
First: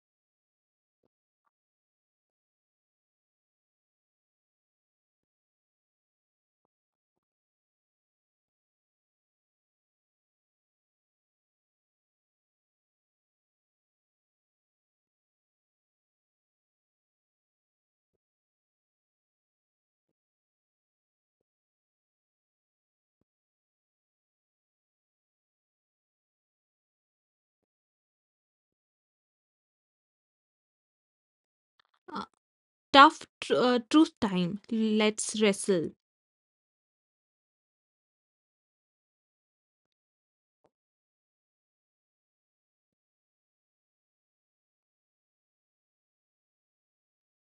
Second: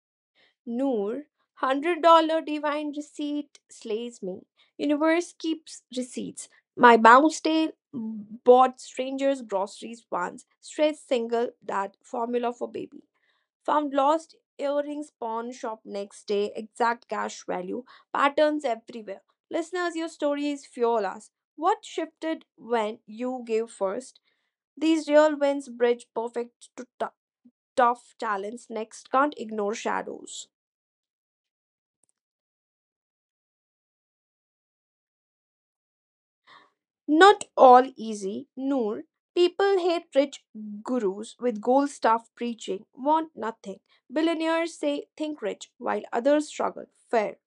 S1: Noor, $100 divine receipt slays me. Universe keeps receipts. My bounce tale bought strangers groceries once. Straight single, that formula for baby. Found lost earrings pawn shop next day. Exact cash value. Patterns everywhere. Listeners, your stories fuel us. What shifted when you gave first? These real wins bridge perfect to tough talents. Next, can't ignore shadows.
S2: Uh, Tough truth time, let's wrestle.
S1: Not all easy, Noor. People hate rich gurus with gold staff preaching, want nothing. Billionaires say think rich while others struggle. Fair.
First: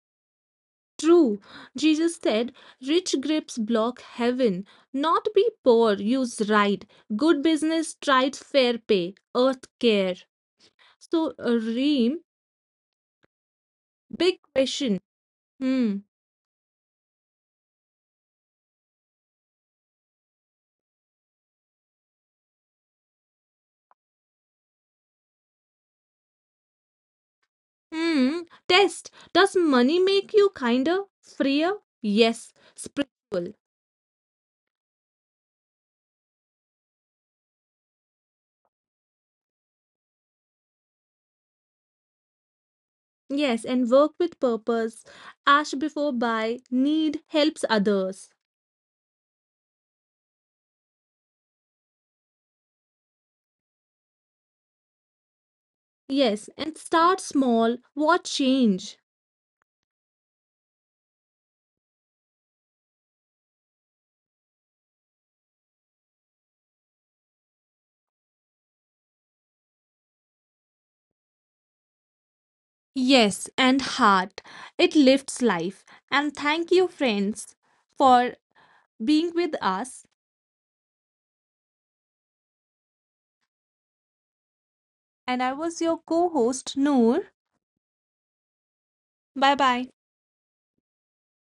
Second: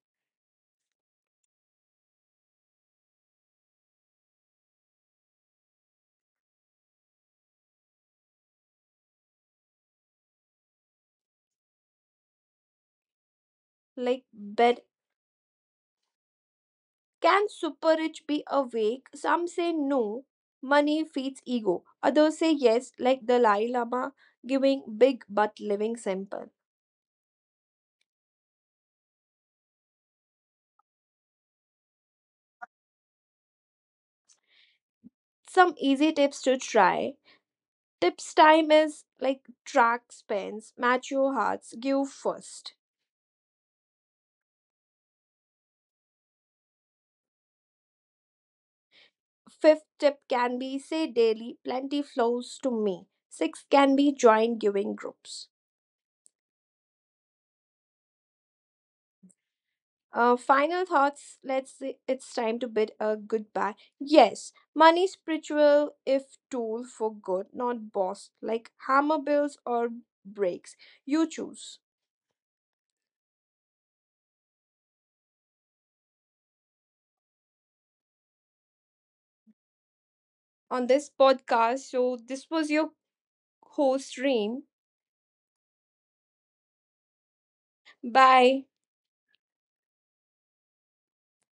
S2: True, Jesus said, rich grapes block heaven. Not be poor, use right. Good business, tried fair pay, earth care. So, Reem,
S1: Like
S2: big
S1: bed.
S2: question. Hmm.
S1: Can super rich be awake? Some say no. Money feeds ego. Others say yes, like Dalai Lama, giving big but living simple.
S2: Hmm. Test. Does money make you kinder, freer? Yes. Spiritual.
S1: Some easy tips to try. Tips time is like track spends, match your hearts, give first.
S2: Yes. And work with purpose. Ash before buy. Need helps others.
S1: Fifth tip can be say daily, plenty flows to me. Six can be join giving groups.
S2: Yes. And start small. What change?
S1: Final thoughts. Let's say it's time to bid a goodbye. Yes, money spiritual if tool for good, not boss. Like hammer bills or breaks, you choose.
S2: Yes, and heart. It lifts life. And thank you, friends, for being with us.
S1: On this podcast, so this was your host Reem.
S2: And I was your co host, Noor.
S1: Bye.
S2: Bye bye.